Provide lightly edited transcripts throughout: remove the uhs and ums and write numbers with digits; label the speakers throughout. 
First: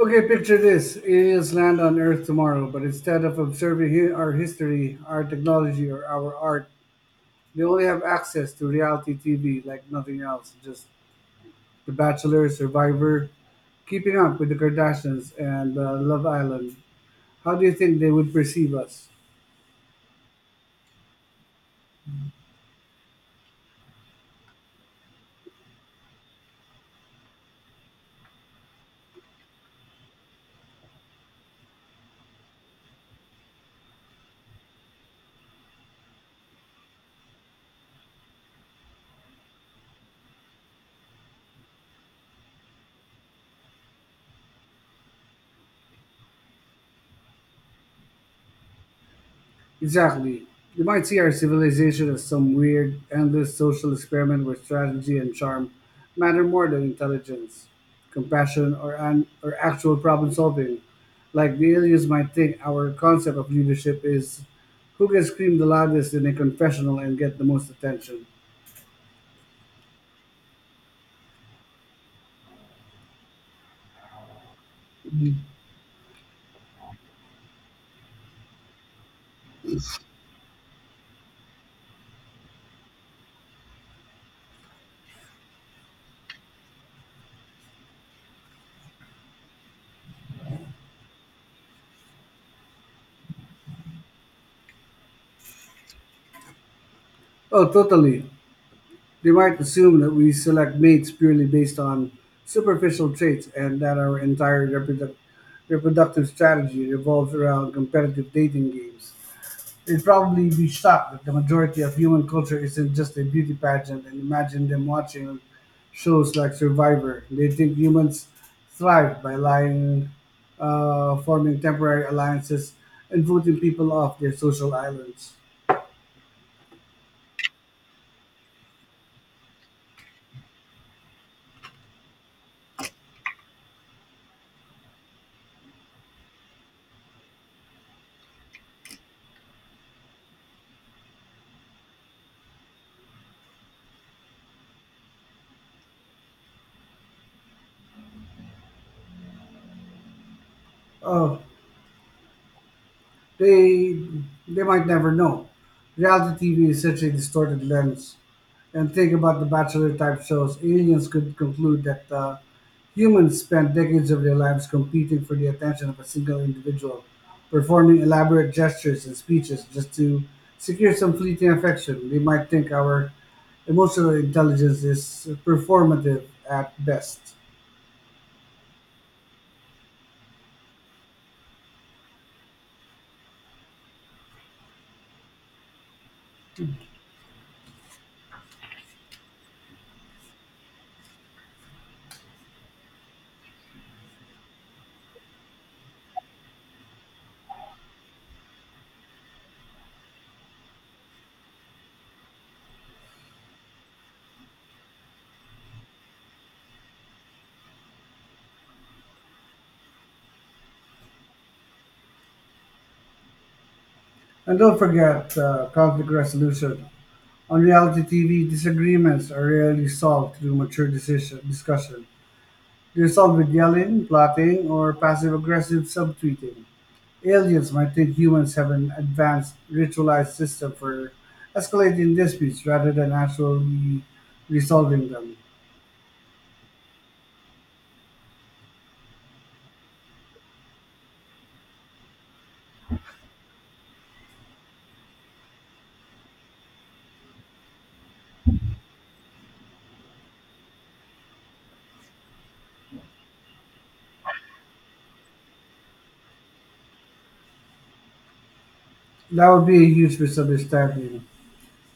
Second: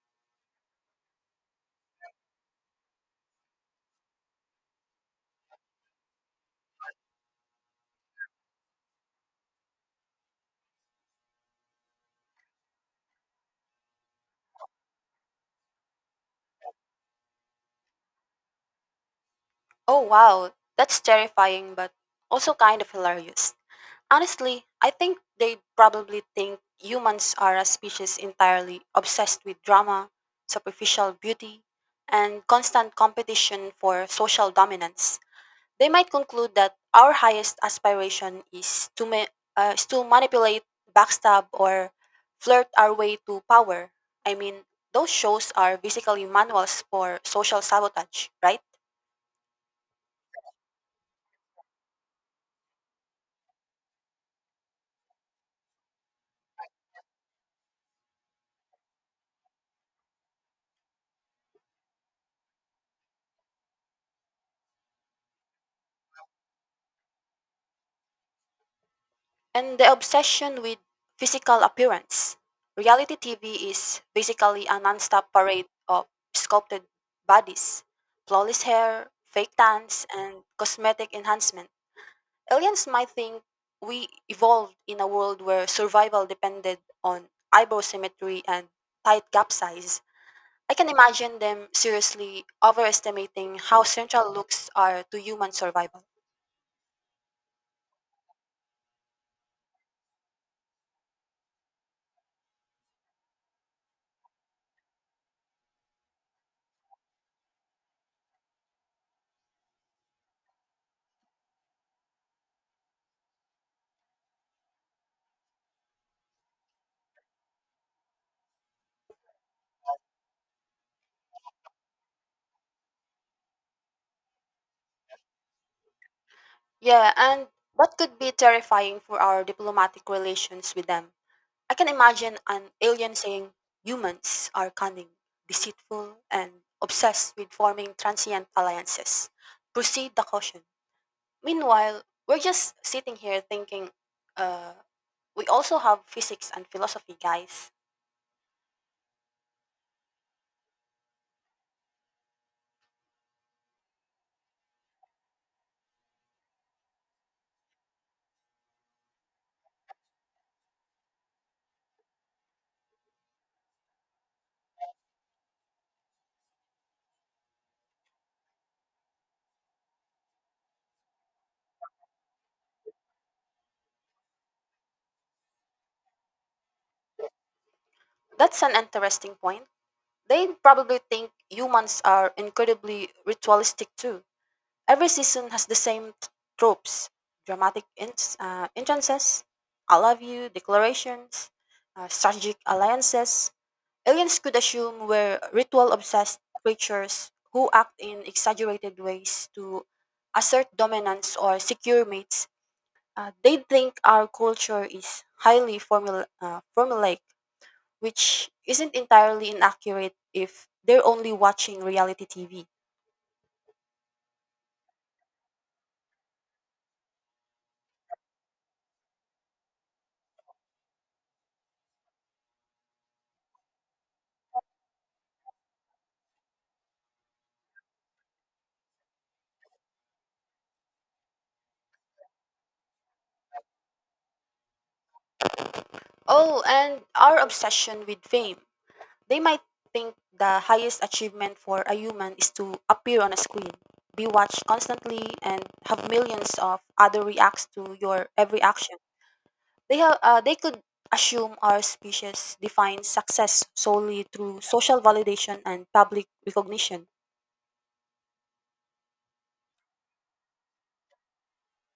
Speaker 1: Okay, picture this. Aliens land on Earth tomorrow, but instead of observing our history, our technology, or our art, they only have access to reality TV like nothing else. Just The Bachelor, Survivor, Keeping Up with the Kardashians, and Love Island. How do you think they would perceive us?
Speaker 2: Oh wow, that's terrifying but also kind of hilarious. Honestly, I think they probably think humans are a species entirely obsessed with drama, superficial beauty, and constant competition for social dominance. They might conclude that our highest aspiration is to manipulate, backstab, or flirt our way to power. I mean, those shows are basically manuals for social sabotage, right?
Speaker 1: Exactly. You might see our civilization as some weird, endless social experiment where strategy and charm matter more than intelligence, compassion, or actual problem solving. Like the aliens might think our concept of leadership is who can scream the loudest in a confessional and get the most attention.
Speaker 2: And the obsession with physical appearance. Reality TV is basically a non-stop parade of sculpted bodies, flawless hair, fake tans, and cosmetic enhancement. Aliens might think we evolved in a world where survival depended on eyebrow symmetry and tight gap size. I can imagine them seriously overestimating how central looks are to human survival.
Speaker 1: Oh, totally. They might assume that we select mates purely based on superficial traits and that our entire reproductive strategy revolves around competitive dating games. You'd probably be shocked that the majority of human culture isn't just a beauty pageant and imagine them watching shows like Survivor. They think humans thrive by lying, forming temporary alliances, and voting people off their social islands.
Speaker 2: Yeah, and that could be terrifying for our diplomatic relations with them. I can imagine an alien saying humans are cunning, deceitful, and obsessed with forming transient alliances. Proceed the caution. Meanwhile, we're just sitting here thinking, uh, we also have physics and philosophy, guys.
Speaker 1: Oh, they they might never know. Reality TV is such a distorted lens. And think about the Bachelor type shows. Aliens could conclude that humans spent decades of their lives competing for the attention of a single individual, performing elaborate gestures and speeches just to secure some fleeting affection. They might think our emotional intelligence is performative at best.
Speaker 2: That's an interesting point. They probably think humans are incredibly ritualistic too. Every season has the same tropes dramatic entrances, I love you declarations, strategic alliances. Aliens could assume were ritual obsessed creatures who act in exaggerated ways to assert dominance or secure mates. They think our culture is highly formulaic, which isn't entirely inaccurate if they're only watching reality TV.
Speaker 1: And don't forget conflict resolution. On reality TV, disagreements are rarely solved through mature decision discussion. Resolved with yelling, plotting, or passive-aggressive subtweeting, aliens might think humans have an advanced, ritualized system for escalating disputes rather than actually resolving them.
Speaker 2: Oh, and our obsession with fame. They might think the highest achievement for a human is to appear on a screen, be watched constantly, and have millions of other reacts to your every action. They could assume our species defines success solely through social validation and public recognition.
Speaker 1: That would be a huge misunderstanding.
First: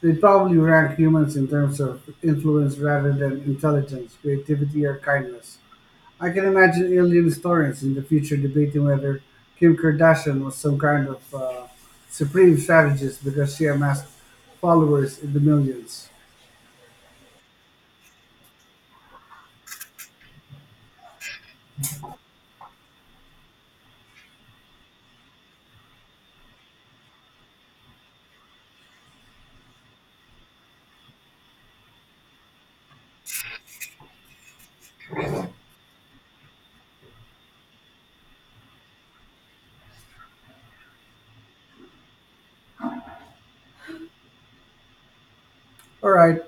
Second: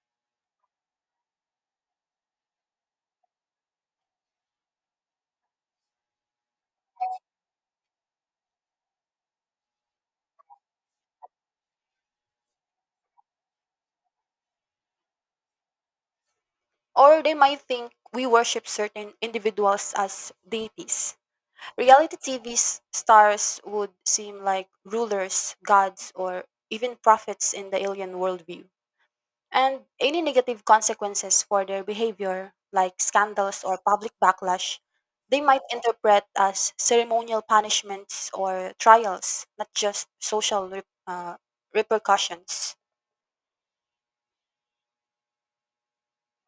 Speaker 1: They'd probably rank humans in terms of influence rather than intelligence, creativity, or kindness. I can imagine alien historians in the future debating whether Kim Kardashian was some kind of supreme strategist because she amassed followers in the millions.
Speaker 2: Or they might think we worship certain individuals as deities. Reality TV 's stars would seem like rulers, gods, or even prophets in the alien worldview. And any negative consequences for their behavior, like scandals or public backlash, they might interpret as ceremonial punishments or trials, not just social repercussions.
Speaker 1: All right,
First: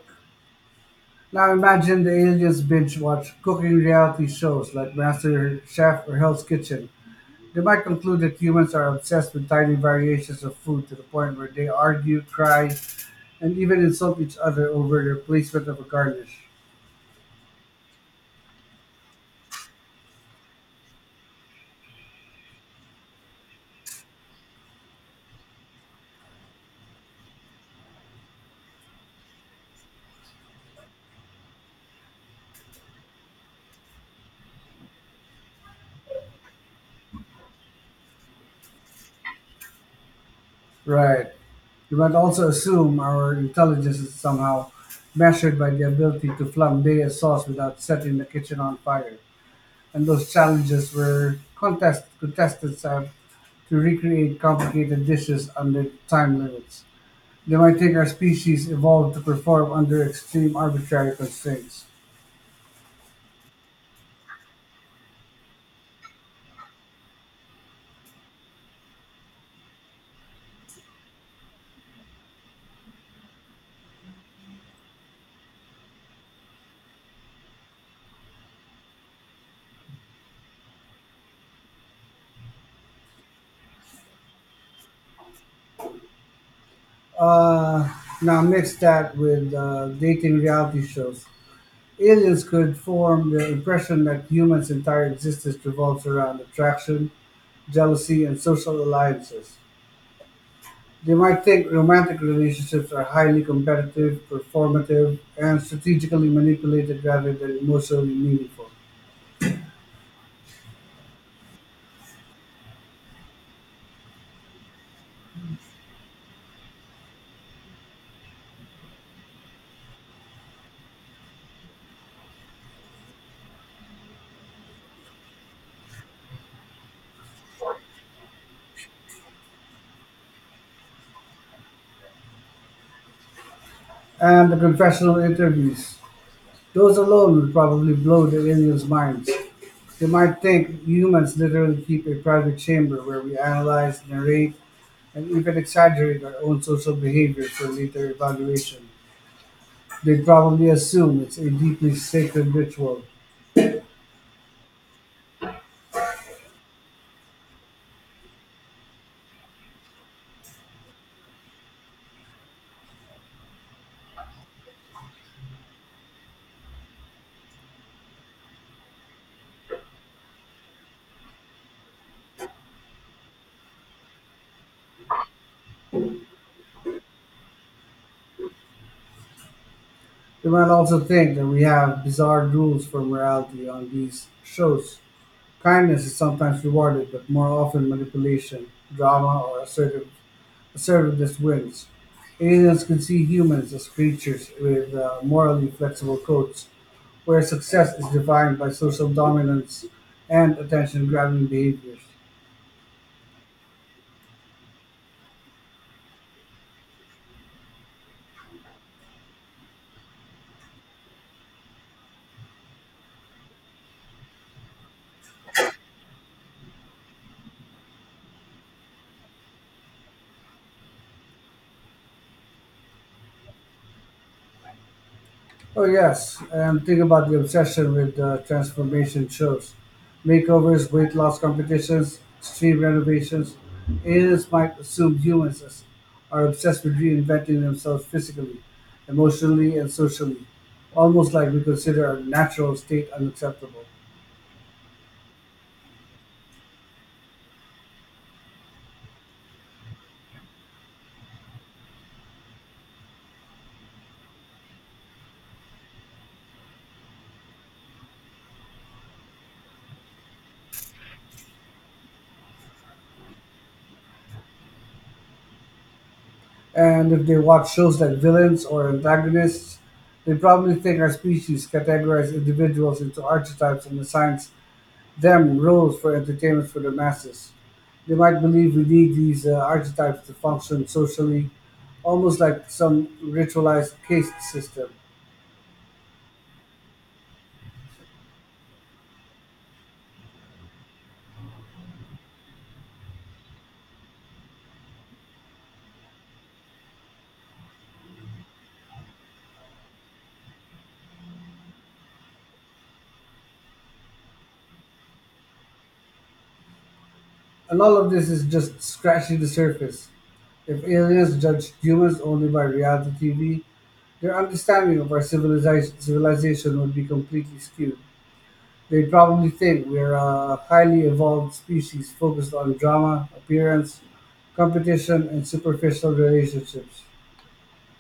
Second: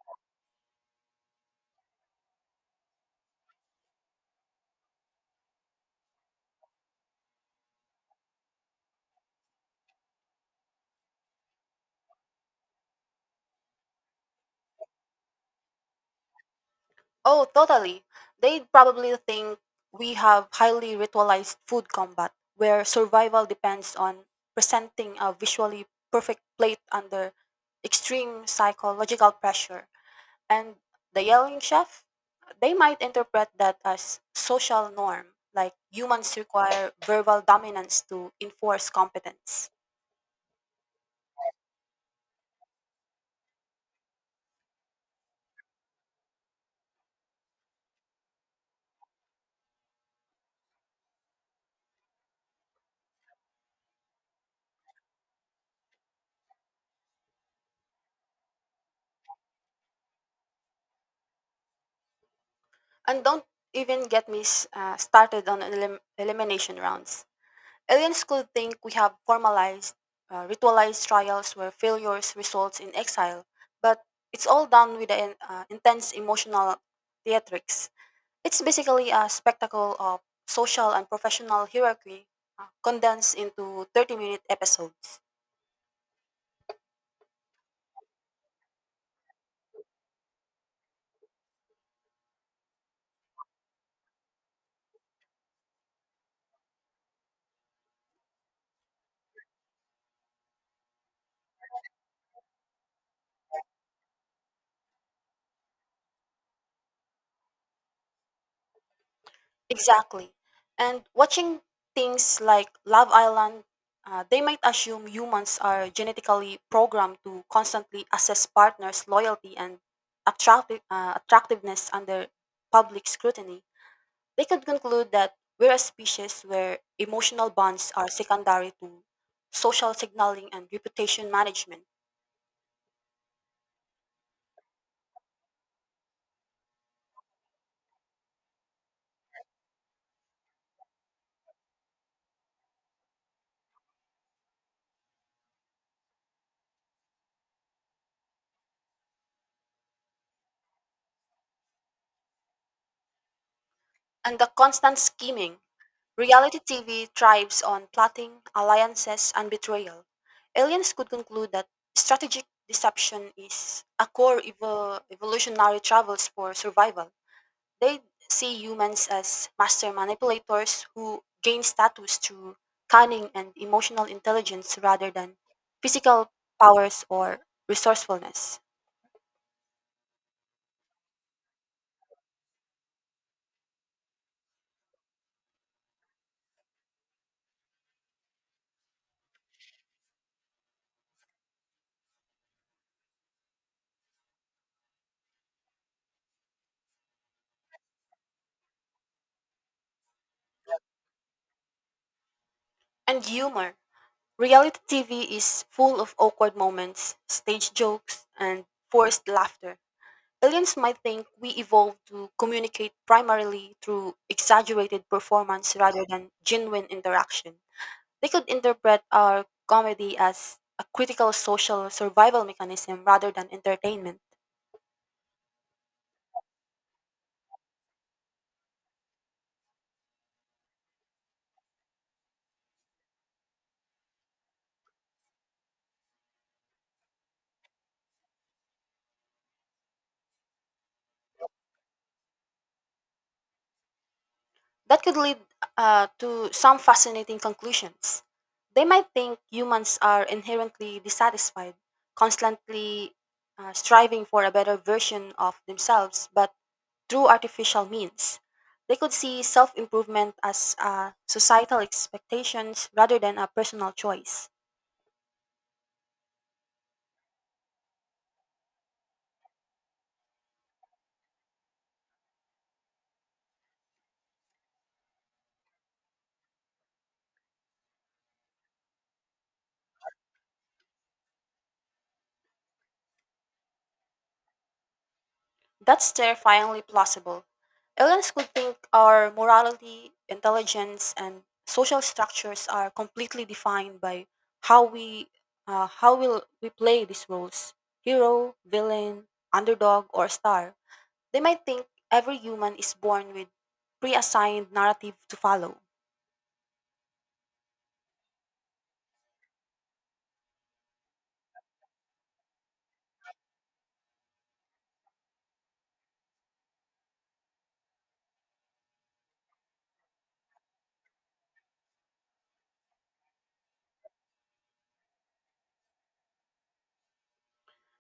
Speaker 1: now imagine the aliens binge watch cooking reality shows like Master Chef or Hell's Kitchen. They might conclude that humans are obsessed with tiny variations of food to the point where they argue, cry, and even insult each other over the placement of a garnish.
Speaker 2: Oh, totally. They probably think we have highly ritualized food combat where survival depends on presenting a visually perfect plate under extreme psychological pressure. And the yelling chef, they might interpret that as social norm, like humans require verbal dominance to enforce competence.
Speaker 1: Right. We might also assume our intelligence is somehow measured by the ability to flambe a sauce without setting the kitchen on fire. And those challenges where contestants have to recreate complicated dishes under time limits. They might think our species evolved to perform under extreme arbitrary constraints.
Speaker 2: And don't even get me started on elimination rounds. Alien school think we have formalized, ritualized trials where failures results in exile, but it's all done with the intense emotional theatrics. It's basically a spectacle of social and professional hierarchy condensed into 30-minute episodes.
Speaker 1: Uh, Now, mix that with dating reality shows. Aliens could form the impression that humans' entire existence revolves around attraction, jealousy, and social alliances. They might think romantic relationships are highly competitive, performative, and strategically manipulated rather than emotionally meaningful.
Speaker 2: Exactly. And watching things like Love Island, they might assume humans are genetically programmed to constantly assess partners' loyalty and attractiveness under public scrutiny. They could conclude that we're a species where emotional bonds are secondary to social signaling and reputation management.
Speaker 1: And the confessional interviews. Those alone would probably blow the aliens' minds. They might think humans literally keep a private chamber where we analyze, narrate, and even exaggerate our own social behavior for later evaluation. They'd probably assume it's a deeply sacred ritual.
Speaker 2: And the constant scheming. Reality TV thrives on plotting, alliances, and betrayal. Aliens could conclude that strategic deception is a core evolutionary travels for survival. They see humans as master manipulators who gain status through cunning and emotional intelligence rather than physical powers or resourcefulness.
Speaker 1: You might also think that we have bizarre rules for morality on these shows. Kindness is sometimes rewarded, but more often manipulation, drama, assertiveness wins. Aliens can see humans as creatures with morally flexible codes, where success is defined by social dominance and attention grabbing behaviors.
Speaker 2: And humor. Reality TV is full of awkward moments, stage jokes, and forced laughter. Aliens might think we evolved to communicate primarily through exaggerated performance rather than genuine interaction. They could interpret our comedy as a critical social survival mechanism rather than entertainment.
Speaker 1: Oh yes, and think about the obsession with transformation shows, makeovers, weight loss competitions, extreme renovations. Aliens might assume are obsessed with reinventing themselves physically, emotionally, and socially, almost like we consider our natural state unacceptable.
Speaker 2: That could lead to some fascinating conclusions. They might think humans are inherently dissatisfied, constantly striving for a better version of themselves, but through artificial means. They could see self improvement as societal expectations rather than a personal choice.
Speaker 1: And if they watch shows like villains or antagonists, they probably think our species categorize individuals into archetypes and assigns them rules for entertainment for the masses. They might believe we need these archetypes to function socially, almost like some ritualized caste system.
Speaker 2: That's terrifyingly plausible. Aliens could think our morality, intelligence, and social structures are completely defined by how we how will we play these roles: hero, villain, underdog, or star. They might think every human is born with pre-assigned narrative to follow,
Speaker 1: And all of this is just scratching the surface. If aliens judged humans only by reality TV, their understanding of our civilization would be completely skewed. They'd probably think we're a highly evolved species focused on drama, appearance, competition, and superficial relationships.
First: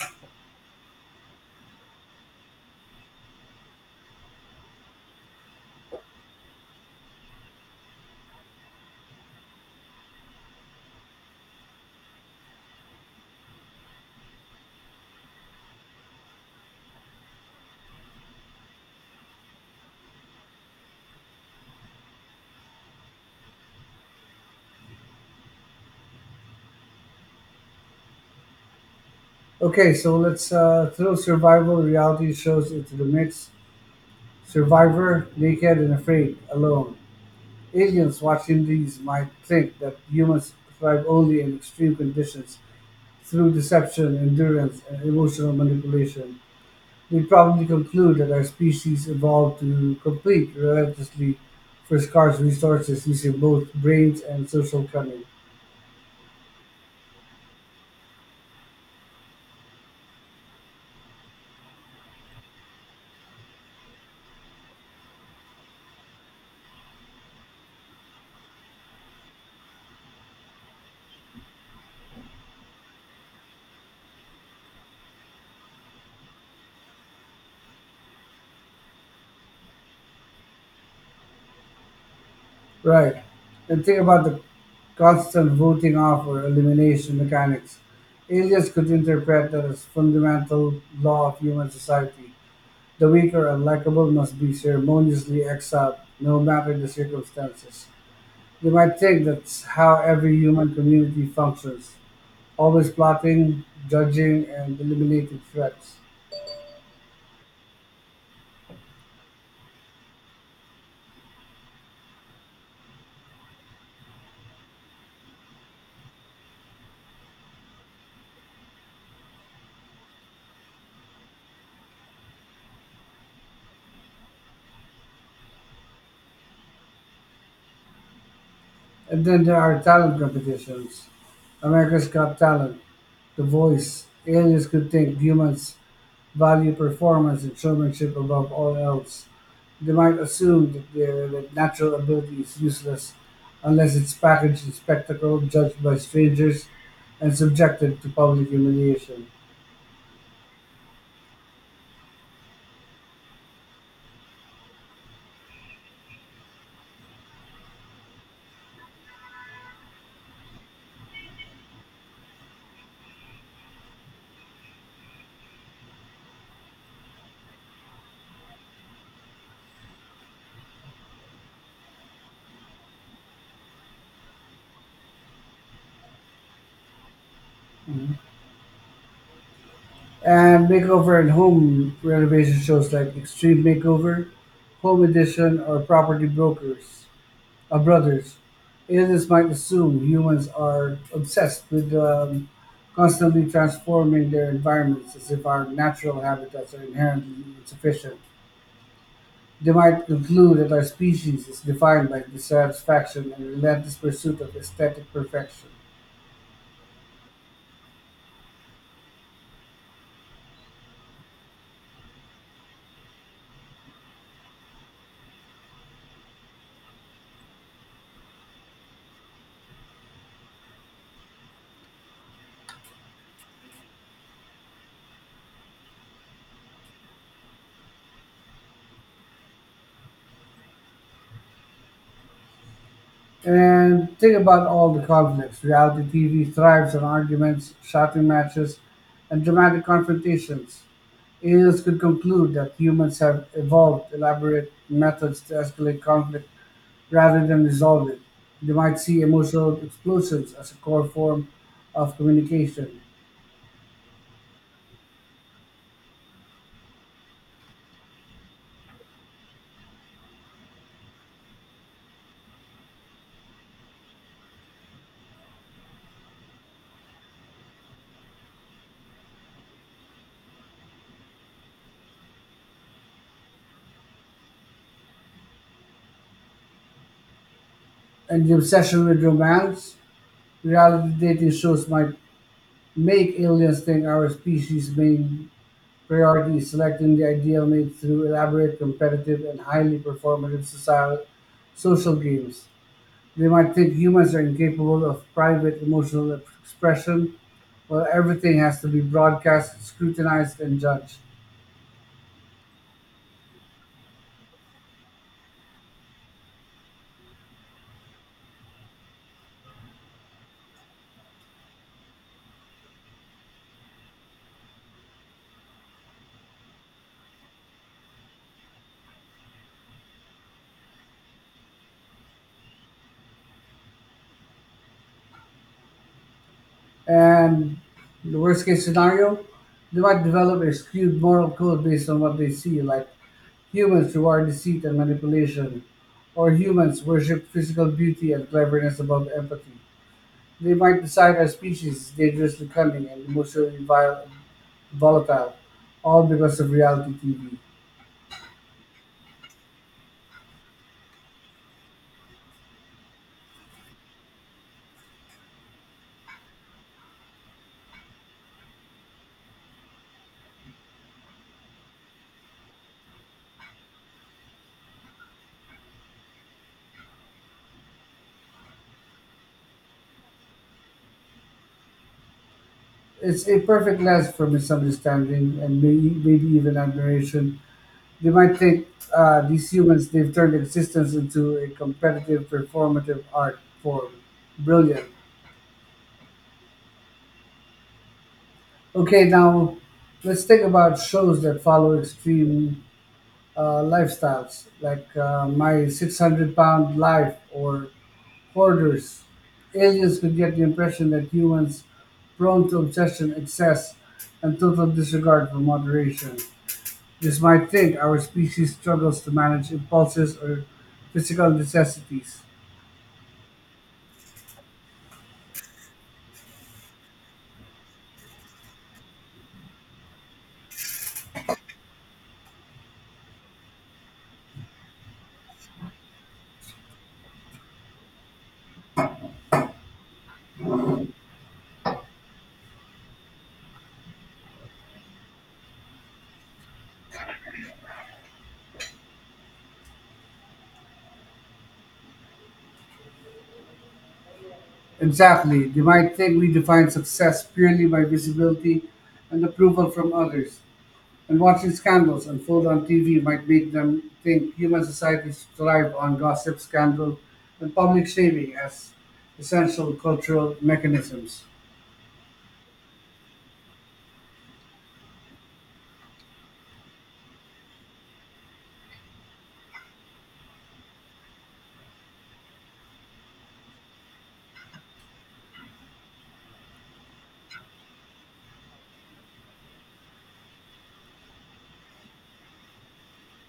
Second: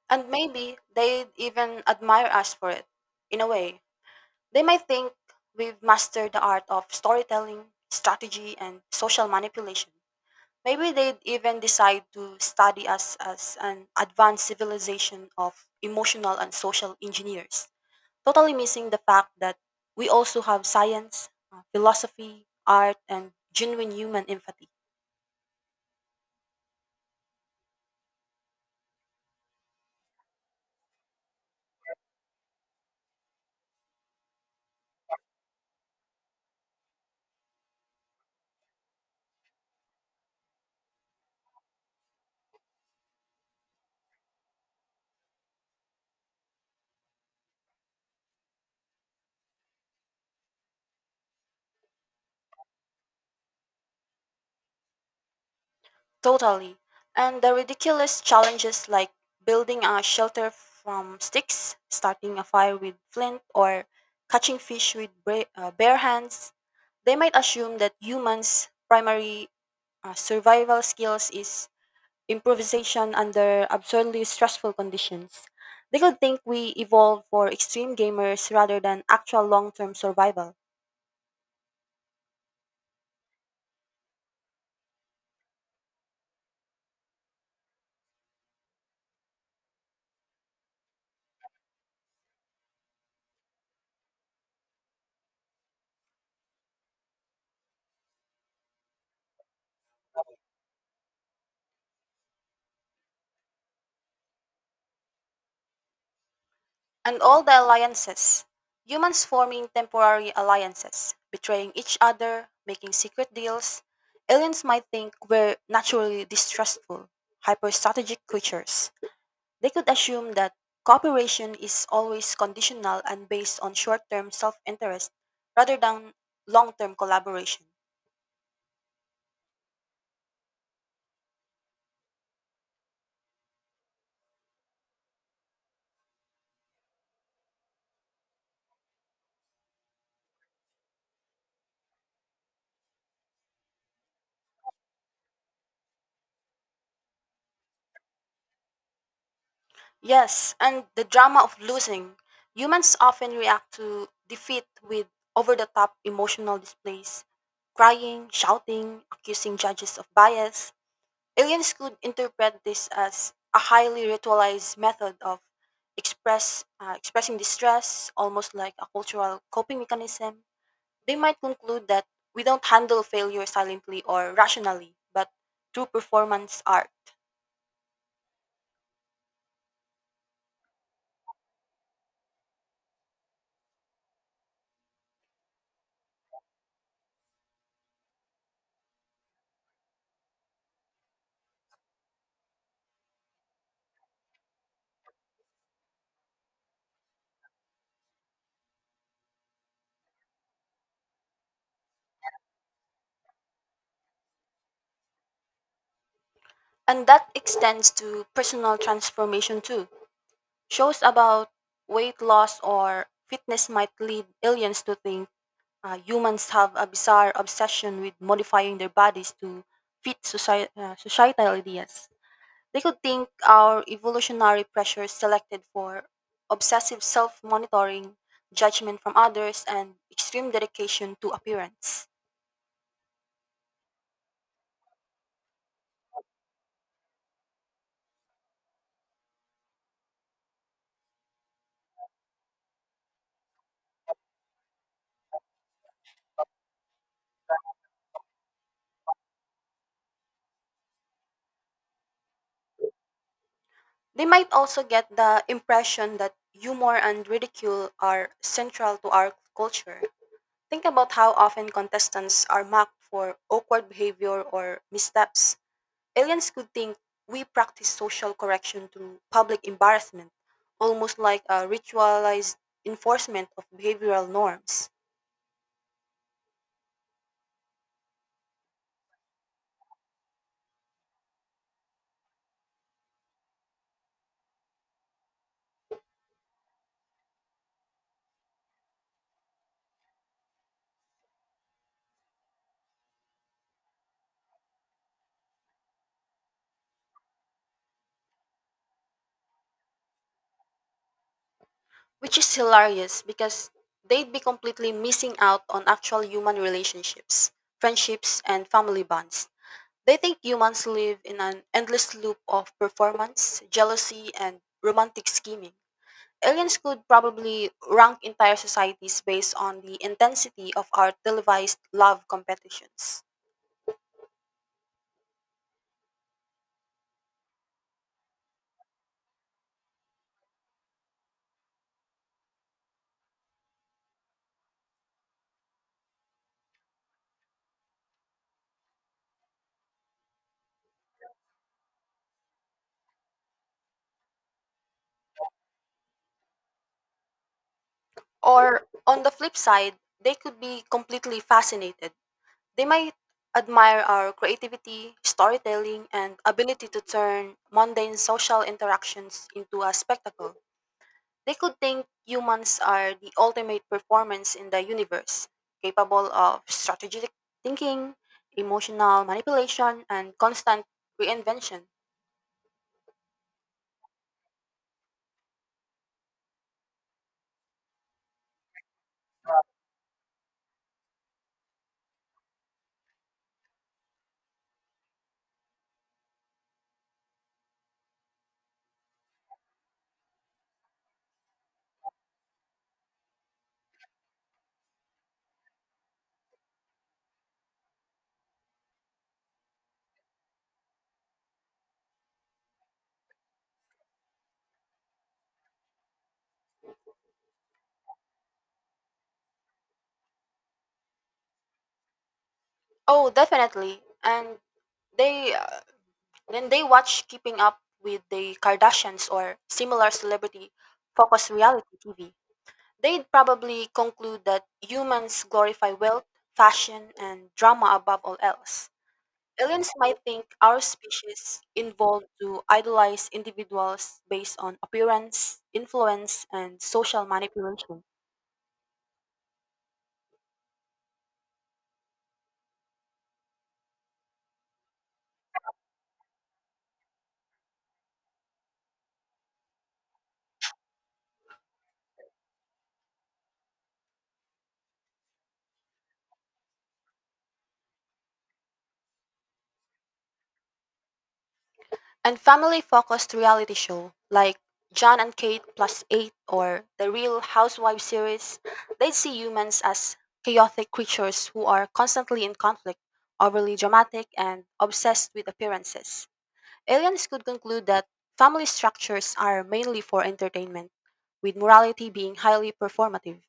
Speaker 2: and maybe they'd even admire us for it. In a way, they might think we've mastered the art of storytelling, strategy, and social manipulation. Maybe they'd even decide to study us as an advanced civilization of emotional and social engineers, totally missing the fact that we also have science, philosophy, art, and genuine human empathy.
Speaker 1: Okay, so let's throw survival reality shows into the mix. Survivor, naked and afraid, alone. Aliens watching these might think that humans thrive only in extreme conditions through deception, endurance, and emotional manipulation. They probably conclude that our species evolved to compete relentlessly for scarce resources using both brains and social cunning.
Speaker 2: Totally. And the ridiculous challenges like building a shelter from sticks, starting a fire with flint, or catching fish with bare hands, they might assume that humans' primary survival skills is improvisation under absurdly stressful conditions. They could think we evolved for extreme gamers rather than actual long term survival.
Speaker 1: Right. And think about the constant voting off or elimination mechanics. Aliens could interpret that as fundamental law of human society. The weak or unlikable must be ceremoniously exiled, no matter the circumstances. They might think that's how every human community functions, always plotting, judging, and eliminating threats.
Speaker 2: And all the alliances humans forming temporary alliances, betraying each other, making secret deals. Aliens might think we're naturally distrustful, hyper strategic creatures. They could assume that cooperation is always conditional and based on short term self interest rather than long term collaboration.
Speaker 1: And then there are talent competitions. America's Got Talent, The Voice. Aliens could think humans value performance and showmanship above all else. They might assume that, that natural ability is useless unless it's packaged in spectacle, judged by strangers, and subjected to public humiliation.
Speaker 2: Yes, and the drama of losing. Humans often react to defeat with over the top emotional displays, crying, shouting, accusing judges of bias. Aliens could interpret this as a highly ritualized method of expressing distress, almost like a cultural coping mechanism. They might conclude that we don't handle failure silently or rationally, but through performance art.
Speaker 1: Mhm. And makeover and home renovation shows like Extreme Makeover, Home Edition, or Property Brokers are brothers. Aliens might assume humans are obsessed with constantly transforming their environments as if our natural habitats are inherently insufficient. They might conclude that our species is defined by dissatisfaction and relentless pursuit of aesthetic perfection.
Speaker 2: And that extends to personal transformation too. Shows about weight loss or fitness might lead aliens to think humans have a bizarre obsession with modifying their bodies to fit societal ideas. They could think our evolutionary pressures selected for obsessive self monitoring, judgment from others, and extreme dedication to appearance.
Speaker 1: And think about all the conflicts. Reality TV thrives on arguments, shouting matches, and dramatic confrontations. Aliens could conclude that humans have evolved elaborate methods to escalate conflict rather than resolve it. They might see emotional explosions as a core form of communication.
Speaker 2: They might also get the impression that humor and ridicule are central to our culture. Think about how often contestants are mocked for awkward behavior or missteps. Aliens could think we practice social correction through public embarrassment, almost like a ritualized enforcement of behavioral norms,
Speaker 1: And the obsession with romance, reality dating shows might make aliens think our species' main priority is selecting the ideal mate through elaborate, competitive, and highly performative societal social games. They might think humans are incapable of private emotional expression, well, everything has to be broadcast, scrutinized, and judged.
Speaker 2: which is hilarious because they'd be completely missing out on actual human relationships, friendships, and family bonds. They think humans live in an endless loop of performance, jealousy, and romantic scheming. Aliens could probably rank entire societies based on the intensity of our televised love competitions.
Speaker 1: And the worst case scenario, they might develop a skewed moral code based on what they see, like humans reward deceit and manipulation, or humans worship physical beauty and cleverness above empathy. They might decide our species is dangerously cunning and emotionally volatile, all because of reality TV.
Speaker 2: Or on the flip side, they could be completely fascinated. They might admire our creativity, storytelling, and ability to turn mundane social interactions into a spectacle. They could think humans are the ultimate performance in the universe, capable of strategic thinking, emotional manipulation, and constant reinvention.
Speaker 1: It's a perfect lens for misunderstanding and maybe even admiration. They might think these humans, they've turned existence into a competitive, performative art form. Brilliant. Okay, now let's think about shows that follow extreme lifestyles, like My 600 Pound Life or Hoarders. Aliens could get the impression that humans prone to obsession, excess, and total disregard for moderation. This might think our species struggles to manage impulses or physical necessities.
Speaker 2: Oh, definitely. And they then they watch Keeping Up with the Kardashians or similar celebrity focused reality TV. They'd probably conclude that humans glorify wealth, fashion, and drama above all else. Aliens might think our species evolved to idolize individuals based on appearance, influence, and social manipulation.
Speaker 1: Exactly. They might think we define success purely by visibility and approval from others. And watching scandals unfold on TV might make them think human societies thrive on gossip, scandal, and public shaming as essential cultural mechanisms.
Speaker 2: And family focused reality show like John and Kate plus eight or the Real Housewives series, they see humans as chaotic creatures who are constantly in conflict, overly dramatic, and obsessed with appearances. Aliens could conclude that family structures are mainly for entertainment, with morality being highly performative.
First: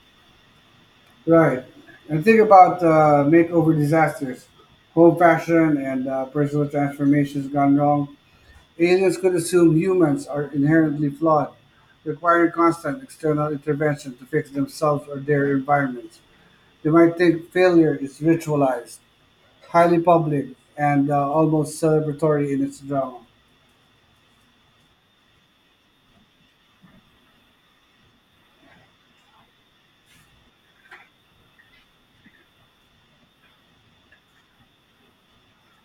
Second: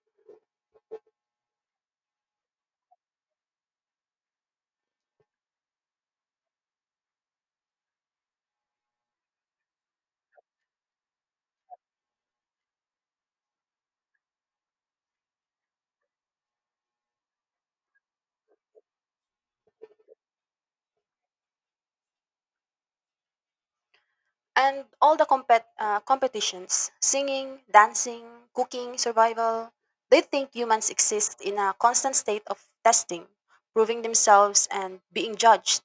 Speaker 1: Right. And think about makeover disasters, home fashion, and personal transformations gone wrong. Aliens could assume humans are inherently flawed, requiring constant external intervention to fix themselves or their environments. They might think failure is ritualized, highly public, and almost celebratory in its drama.
Speaker 2: And all the competitions singing, dancing, cooking, survival they think humans exist in a constant state of testing, proving themselves, and being judged.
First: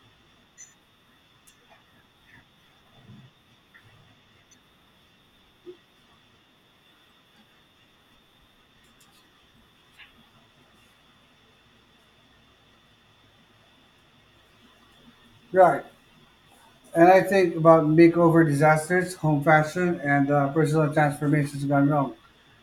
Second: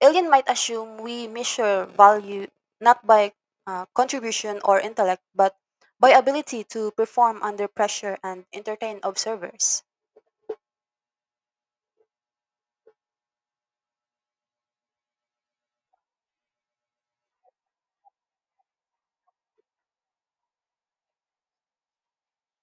Speaker 2: Alien might assume we measure value not by contribution or intellect, but by ability to perform under pressure and entertain observers.
Speaker 1: Right. And I think about makeover disasters, home fashion, and personal transformations gone wrong.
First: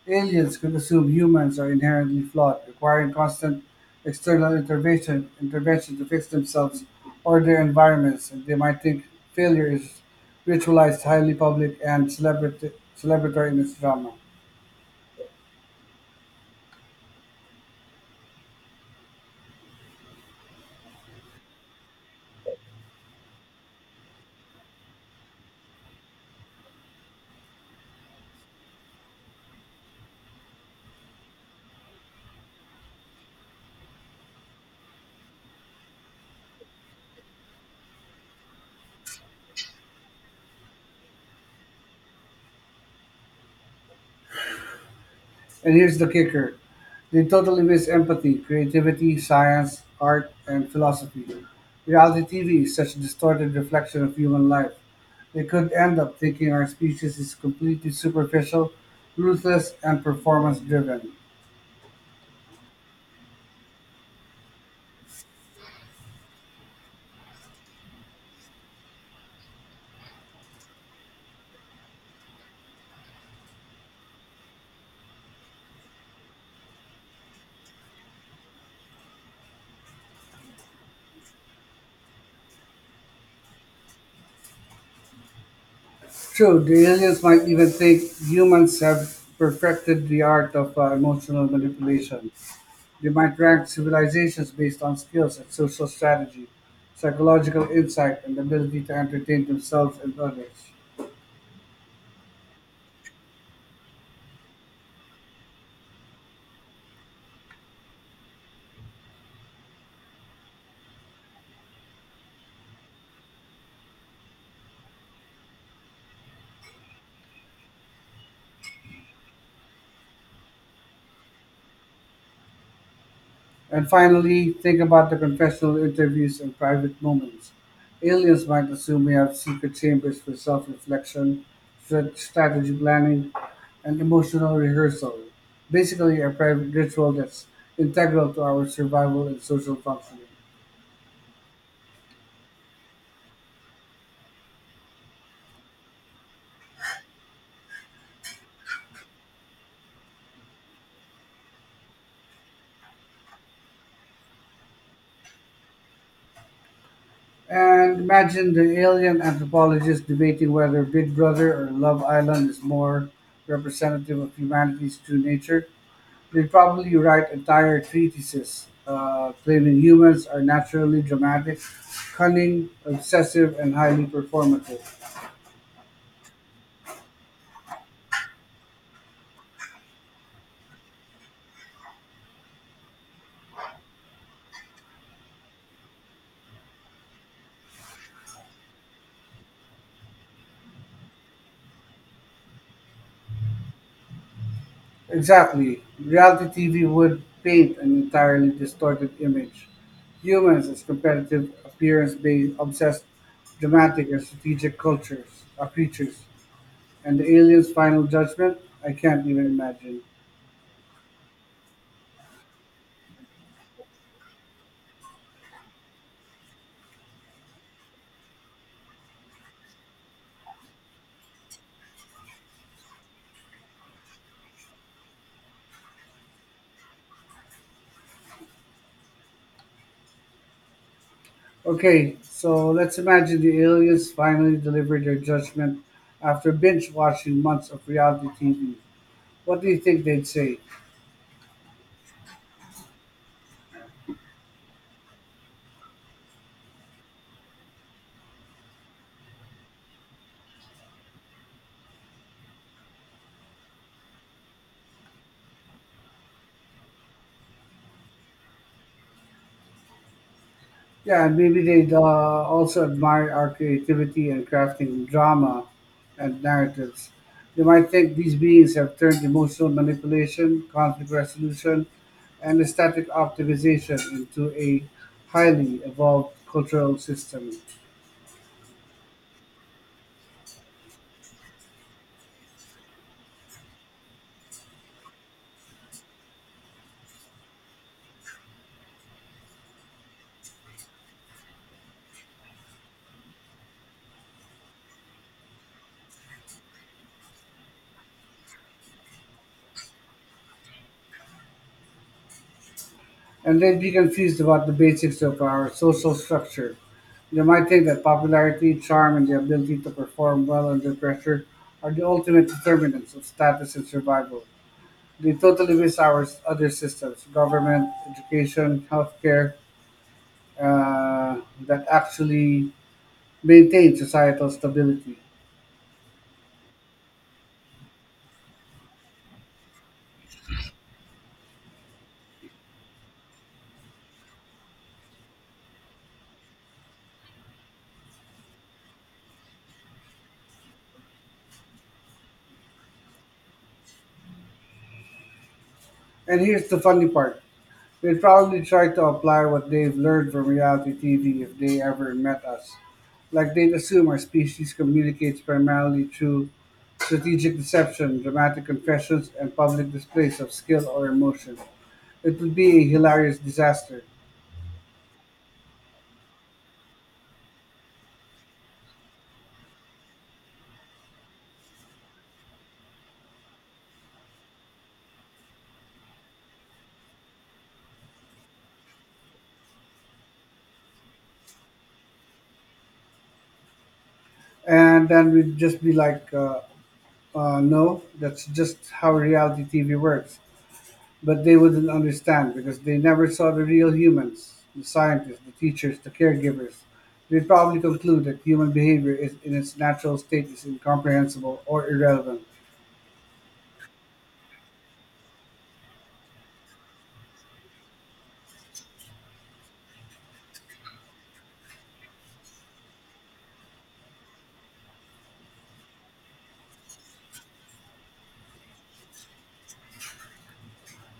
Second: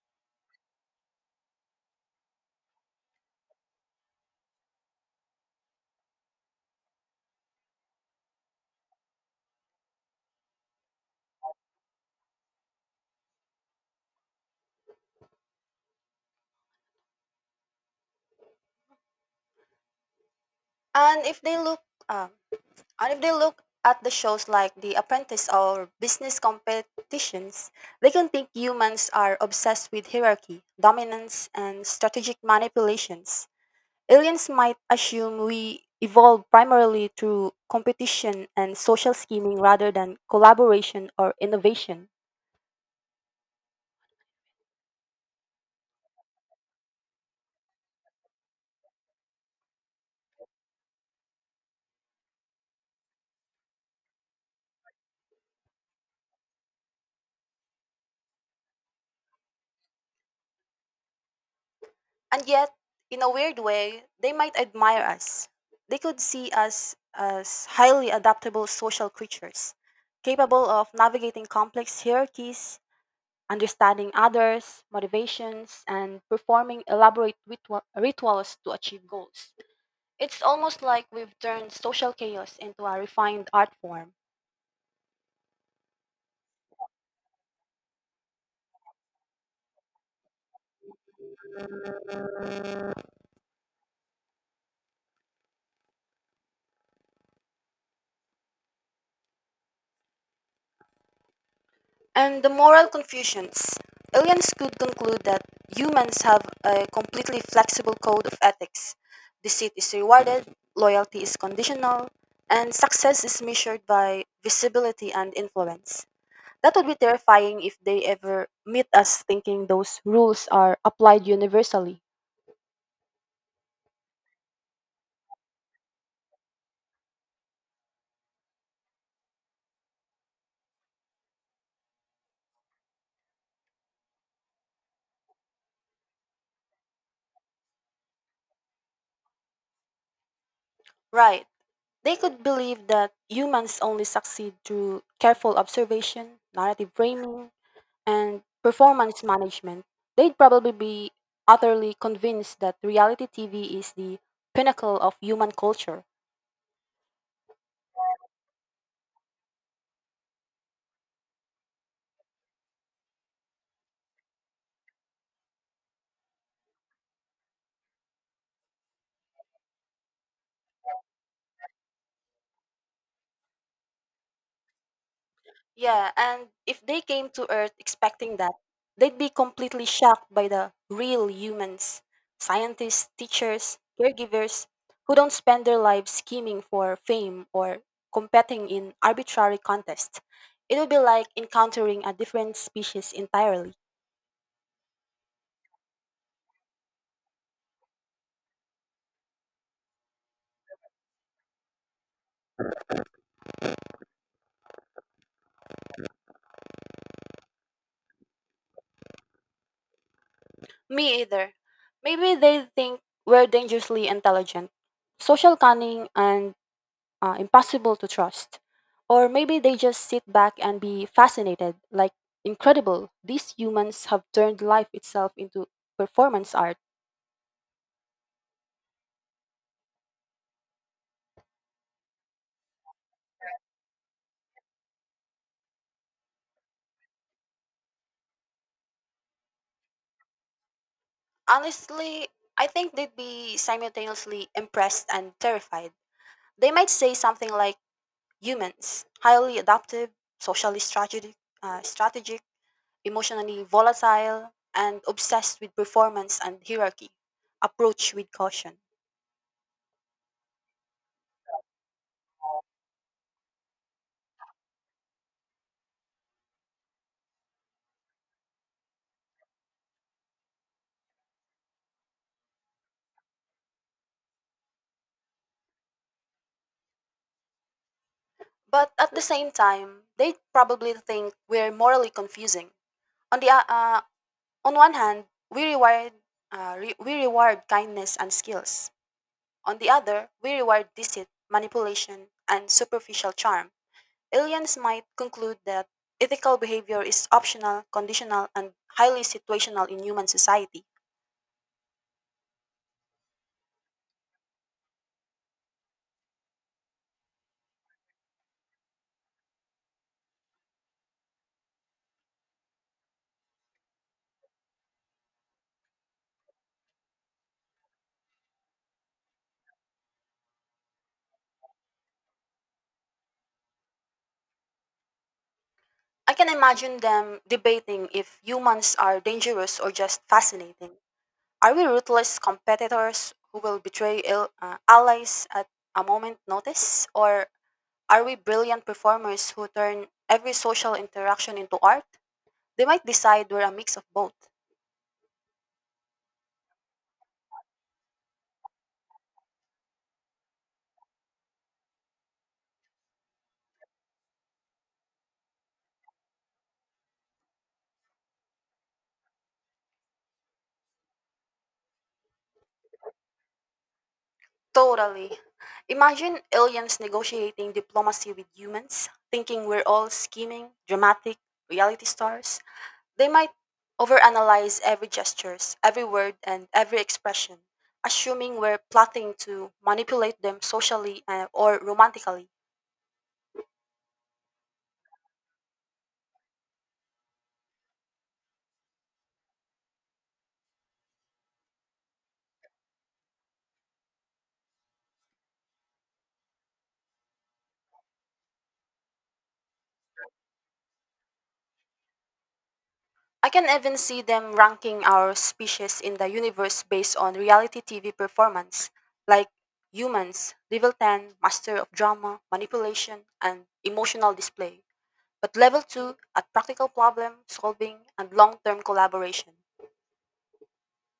Speaker 1: Aliens could assume humans are inherently flawed, requiring constant external intervention to fix themselves or their environments, and they might think failure is ritualized, highly public, and celebratory in its drama.
Speaker 2: And if they look, um, and if they look at the shows like The Apprentice or business competitions, they can think humans are obsessed with hierarchy, dominance, and strategic manipulations. Aliens might assume we evolved primarily through competition and social scheming rather than collaboration or innovation.
Speaker 1: And here's the kicker, they totally miss empathy, creativity, science, art, and philosophy. Reality TV is such a distorted reflection of human life. They could end up thinking our species is completely superficial, ruthless, and performance driven.
Speaker 2: And yet, in a weird way, they might admire us. They could see us as highly adaptable social creatures, capable of navigating complex hierarchies, understanding others' motivations, and performing elaborate rituals to achieve goals. It's almost like we've turned social chaos into a refined art form.
Speaker 1: True, the aliens might even think humans have perfected the art of emotional manipulation. They might rank civilizations based on skills and social strategy, psychological insight, and ability to entertain themselves and others.
Speaker 2: And the moral confusions. Aliens could conclude that humans have a completely flexible code of ethics. Deceit is rewarded, loyalty is conditional, and success is measured by visibility and influence. That would be terrifying if they ever meet us thinking those rules are applied universally.
Speaker 1: And finally, think about the confessional interviews and private moments. Aliens might assume we have secret chambers for self reflection, strategy planning, and emotional rehearsal. Basically, a private ritual that's integral to our survival and social functioning.
Speaker 2: Right. They could believe that humans only succeed through careful observation, narrative framing, and performance management, they'd probably be utterly convinced that reality TV is the pinnacle of human culture.
Speaker 1: And imagine the alien anthropologist debating whether Big Brother or Love Island is more representative of humanity's true nature. They probably write entire treatises claiming humans are naturally dramatic, cunning, obsessive, and highly performative.
Speaker 2: Yeah, and if they came to Earth expecting that, they'd be completely shocked by the real humans, scientists, teachers, caregivers, who don't spend their lives scheming for fame or competing in arbitrary contests. It would be like encountering a different species entirely.
Speaker 1: Exactly. Reality TV would paint an entirely distorted image. Humans as competitive, appearance based, obsessed, dramatic, and strategic cultures, creatures. And the alien's final judgment? I can't even imagine.
Speaker 2: Me either. Maybe they think we're dangerously intelligent. Social cunning and impossible to trust. Or maybe they just sit back and be fascinated, like, incredible, these humans have turned life itself into performance art.
Speaker 1: Okay, so let's imagine the aliens finally delivered their judgment after binge watching months of reality TV. What do you think they'd say?
Speaker 2: Honestly, I think they'd be simultaneously impressed and terrified. They might say something like humans, highly adaptive, socially strategic, strategic, emotionally volatile, and obsessed with performance and hierarchy. Approach with caution.
Speaker 1: Yeah, and maybe they'd also admire our creativity and crafting drama and narratives. They might think these beings have turned emotional manipulation, conflict resolution, and aesthetic optimization into a highly evolved cultural system.
Speaker 2: But at the same time, they probably think we're morally confusing. On the uh, uh, on one hand, we reward we reward kindness and skills. On the other, we reward deceit, manipulation, and superficial charm. Aliens might conclude that ethical behavior is optional, conditional, and highly situational in human society.
Speaker 1: And they'd be confused about the basics of our social structure. They might think that popularity, charm, and the ability to perform well under pressure are the ultimate determinants of status and survival. They totally miss our other systems, government, education, healthcare, uh, that actually maintain societal stability.
Speaker 2: I can imagine them debating if humans are dangerous or just fascinating. Are we ruthless competitors who will betray allies at a moment notice? Or are we brilliant performers who turn every social interaction into art? They might decide we're a mix of both.
Speaker 1: And here's the funny part, they would probably try to apply what they've learned from reality TV if they ever met us. Like they'd assume our species communicates primarily through strategic deception, dramatic confessions, and public displays of skill or emotion. It would be a hilarious disaster.
Speaker 2: Totally. Imagine aliens negotiating diplomacy with humans, thinking we're all scheming, dramatic, reality stars. They might overanalyze every gestures, every word and every expression, assuming we're plotting to manipulate them socially or romantically.
Speaker 1: And then we'd just be like, no, that's just how reality TV works. But they wouldn't understand because they never saw the real humans, the scientists, the teachers, the caregivers. They'd probably conclude that human behavior is, in its natural state is incomprehensible or irrelevant.
Speaker 2: I can even see them ranking our species in the universe based on reality TV performance, like humans, level 10, master of drama, manipulation, and emotional display, but level 2 at practical problem solving and long term collaboration.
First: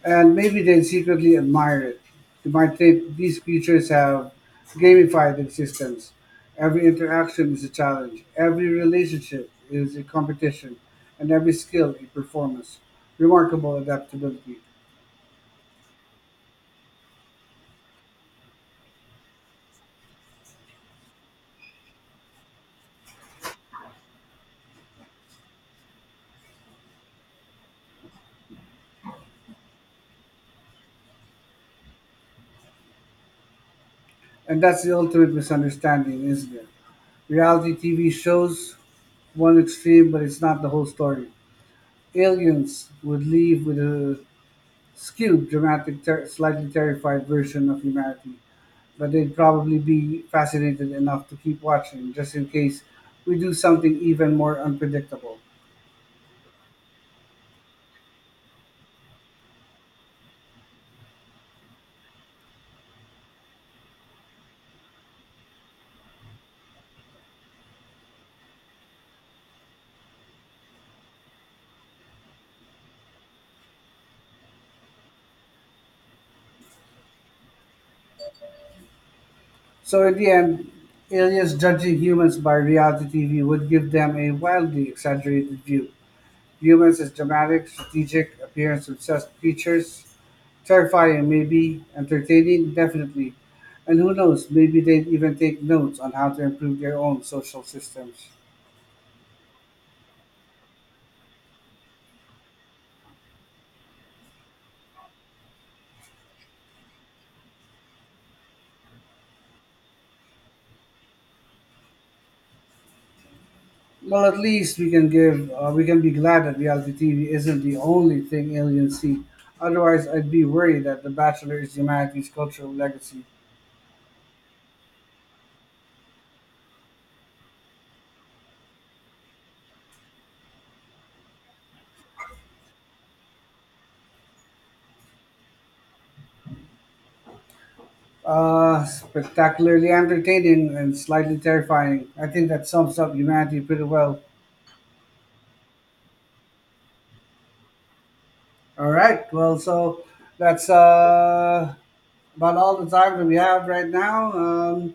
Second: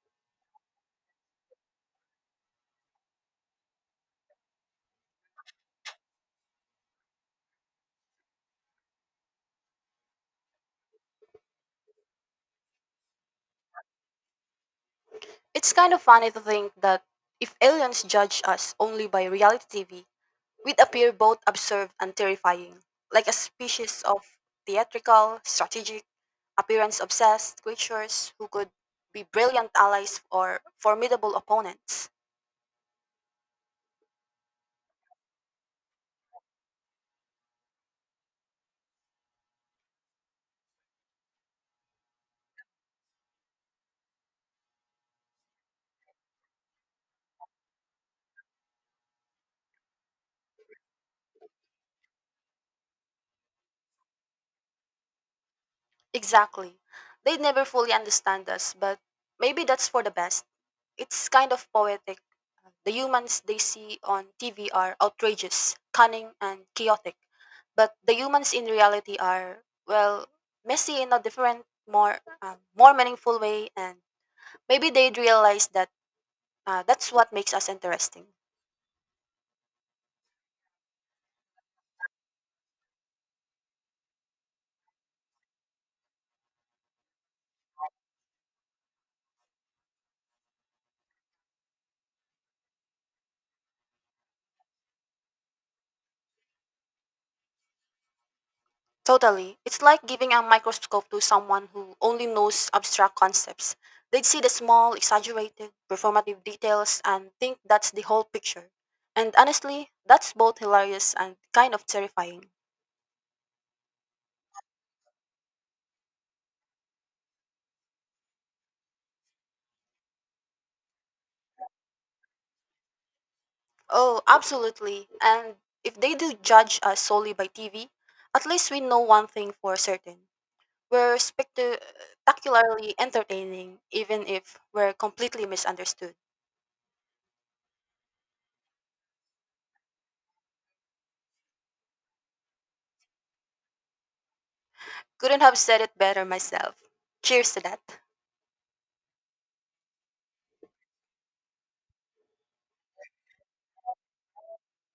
Speaker 1: And maybe they'd secretly admire it. They might think these creatures have gamified existence. Every interaction is a challenge, every relationship is a competition, and every skill a performance. Remarkable adaptability.
Speaker 2: It's kind of funny to think that if aliens judge us only by reality TV, we'd appear both absurd and terrifying, like a species of theatrical, strategic, appearance obsessed creatures who could be brilliant allies or formidable opponents.
Speaker 1: And that's the ultimate misunderstanding, isn't it? Reality TV shows one extreme, but it's not the whole story. Aliens would leave with a skewed, dramatic, slightly terrified version of humanity, but they'd probably be fascinated enough to keep watching just in case we do something even more unpredictable.
Speaker 2: Exactly. They'd never fully understand us, but maybe that's for the best. It's kind of poetic. The humans they see on TV are outrageous, cunning, and chaotic. But the humans in reality are, well, messy in a different, more, more meaningful way, and maybe they'd realize that that's what makes us interesting.
Speaker 1: So, in the end, aliens judging humans by reality TV would give them a wildly exaggerated view. Humans as dramatic, strategic, appearance obsessed creatures. Terrifying, maybe, entertaining, definitely. And who knows, maybe they'd even take notes on how to improve their own social systems.
Speaker 2: Totally. It's like giving a microscope to someone who only knows abstract concepts. They'd see the small, exaggerated, performative details and think that's the whole picture. And honestly, that's both hilarious and kind of terrifying.
Speaker 1: Well, at least we can we can be glad that reality TV isn't the only thing aliens see. Otherwise, I'd be worried that The Bachelor is humanity's cultural legacy.
Speaker 2: Oh, absolutely. And if they do judge us solely by TV, at least we know one thing for certain. We're spectacularly entertaining, even if we're completely misunderstood.
Speaker 1: Spectacularly entertaining and slightly terrifying. I think that sums up humanity pretty well.
Speaker 2: Couldn't have said it better myself. Cheers to that.
Speaker 1: All right. Well, so that's about all the time that we have right now. Um,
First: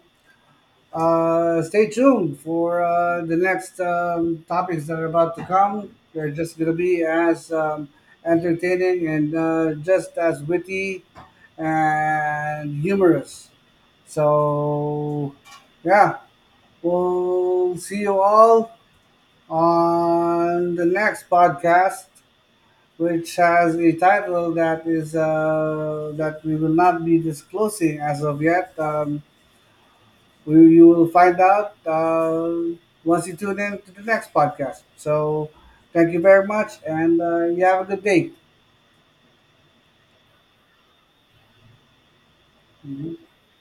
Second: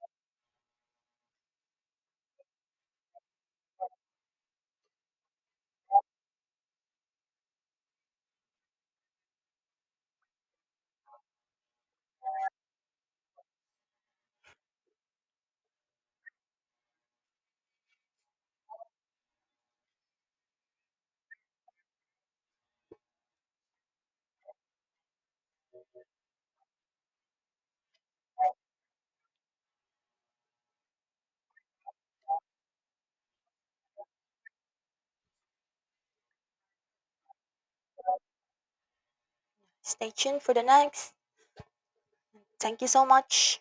Speaker 1: Uh, Stay tuned for the next topics that are about to come. They're just going to be as entertaining and just as witty and humorous. So, yeah, we'll see you all on the next podcast, which has a title that is that we will not be disclosing as of yet. You will find out once you tune in to the next podcast. So, thank you very much, and you have a good day.
Speaker 2: Stay tuned for the next. Thank you so
Speaker 1: Mm-hmm.
Speaker 2: much.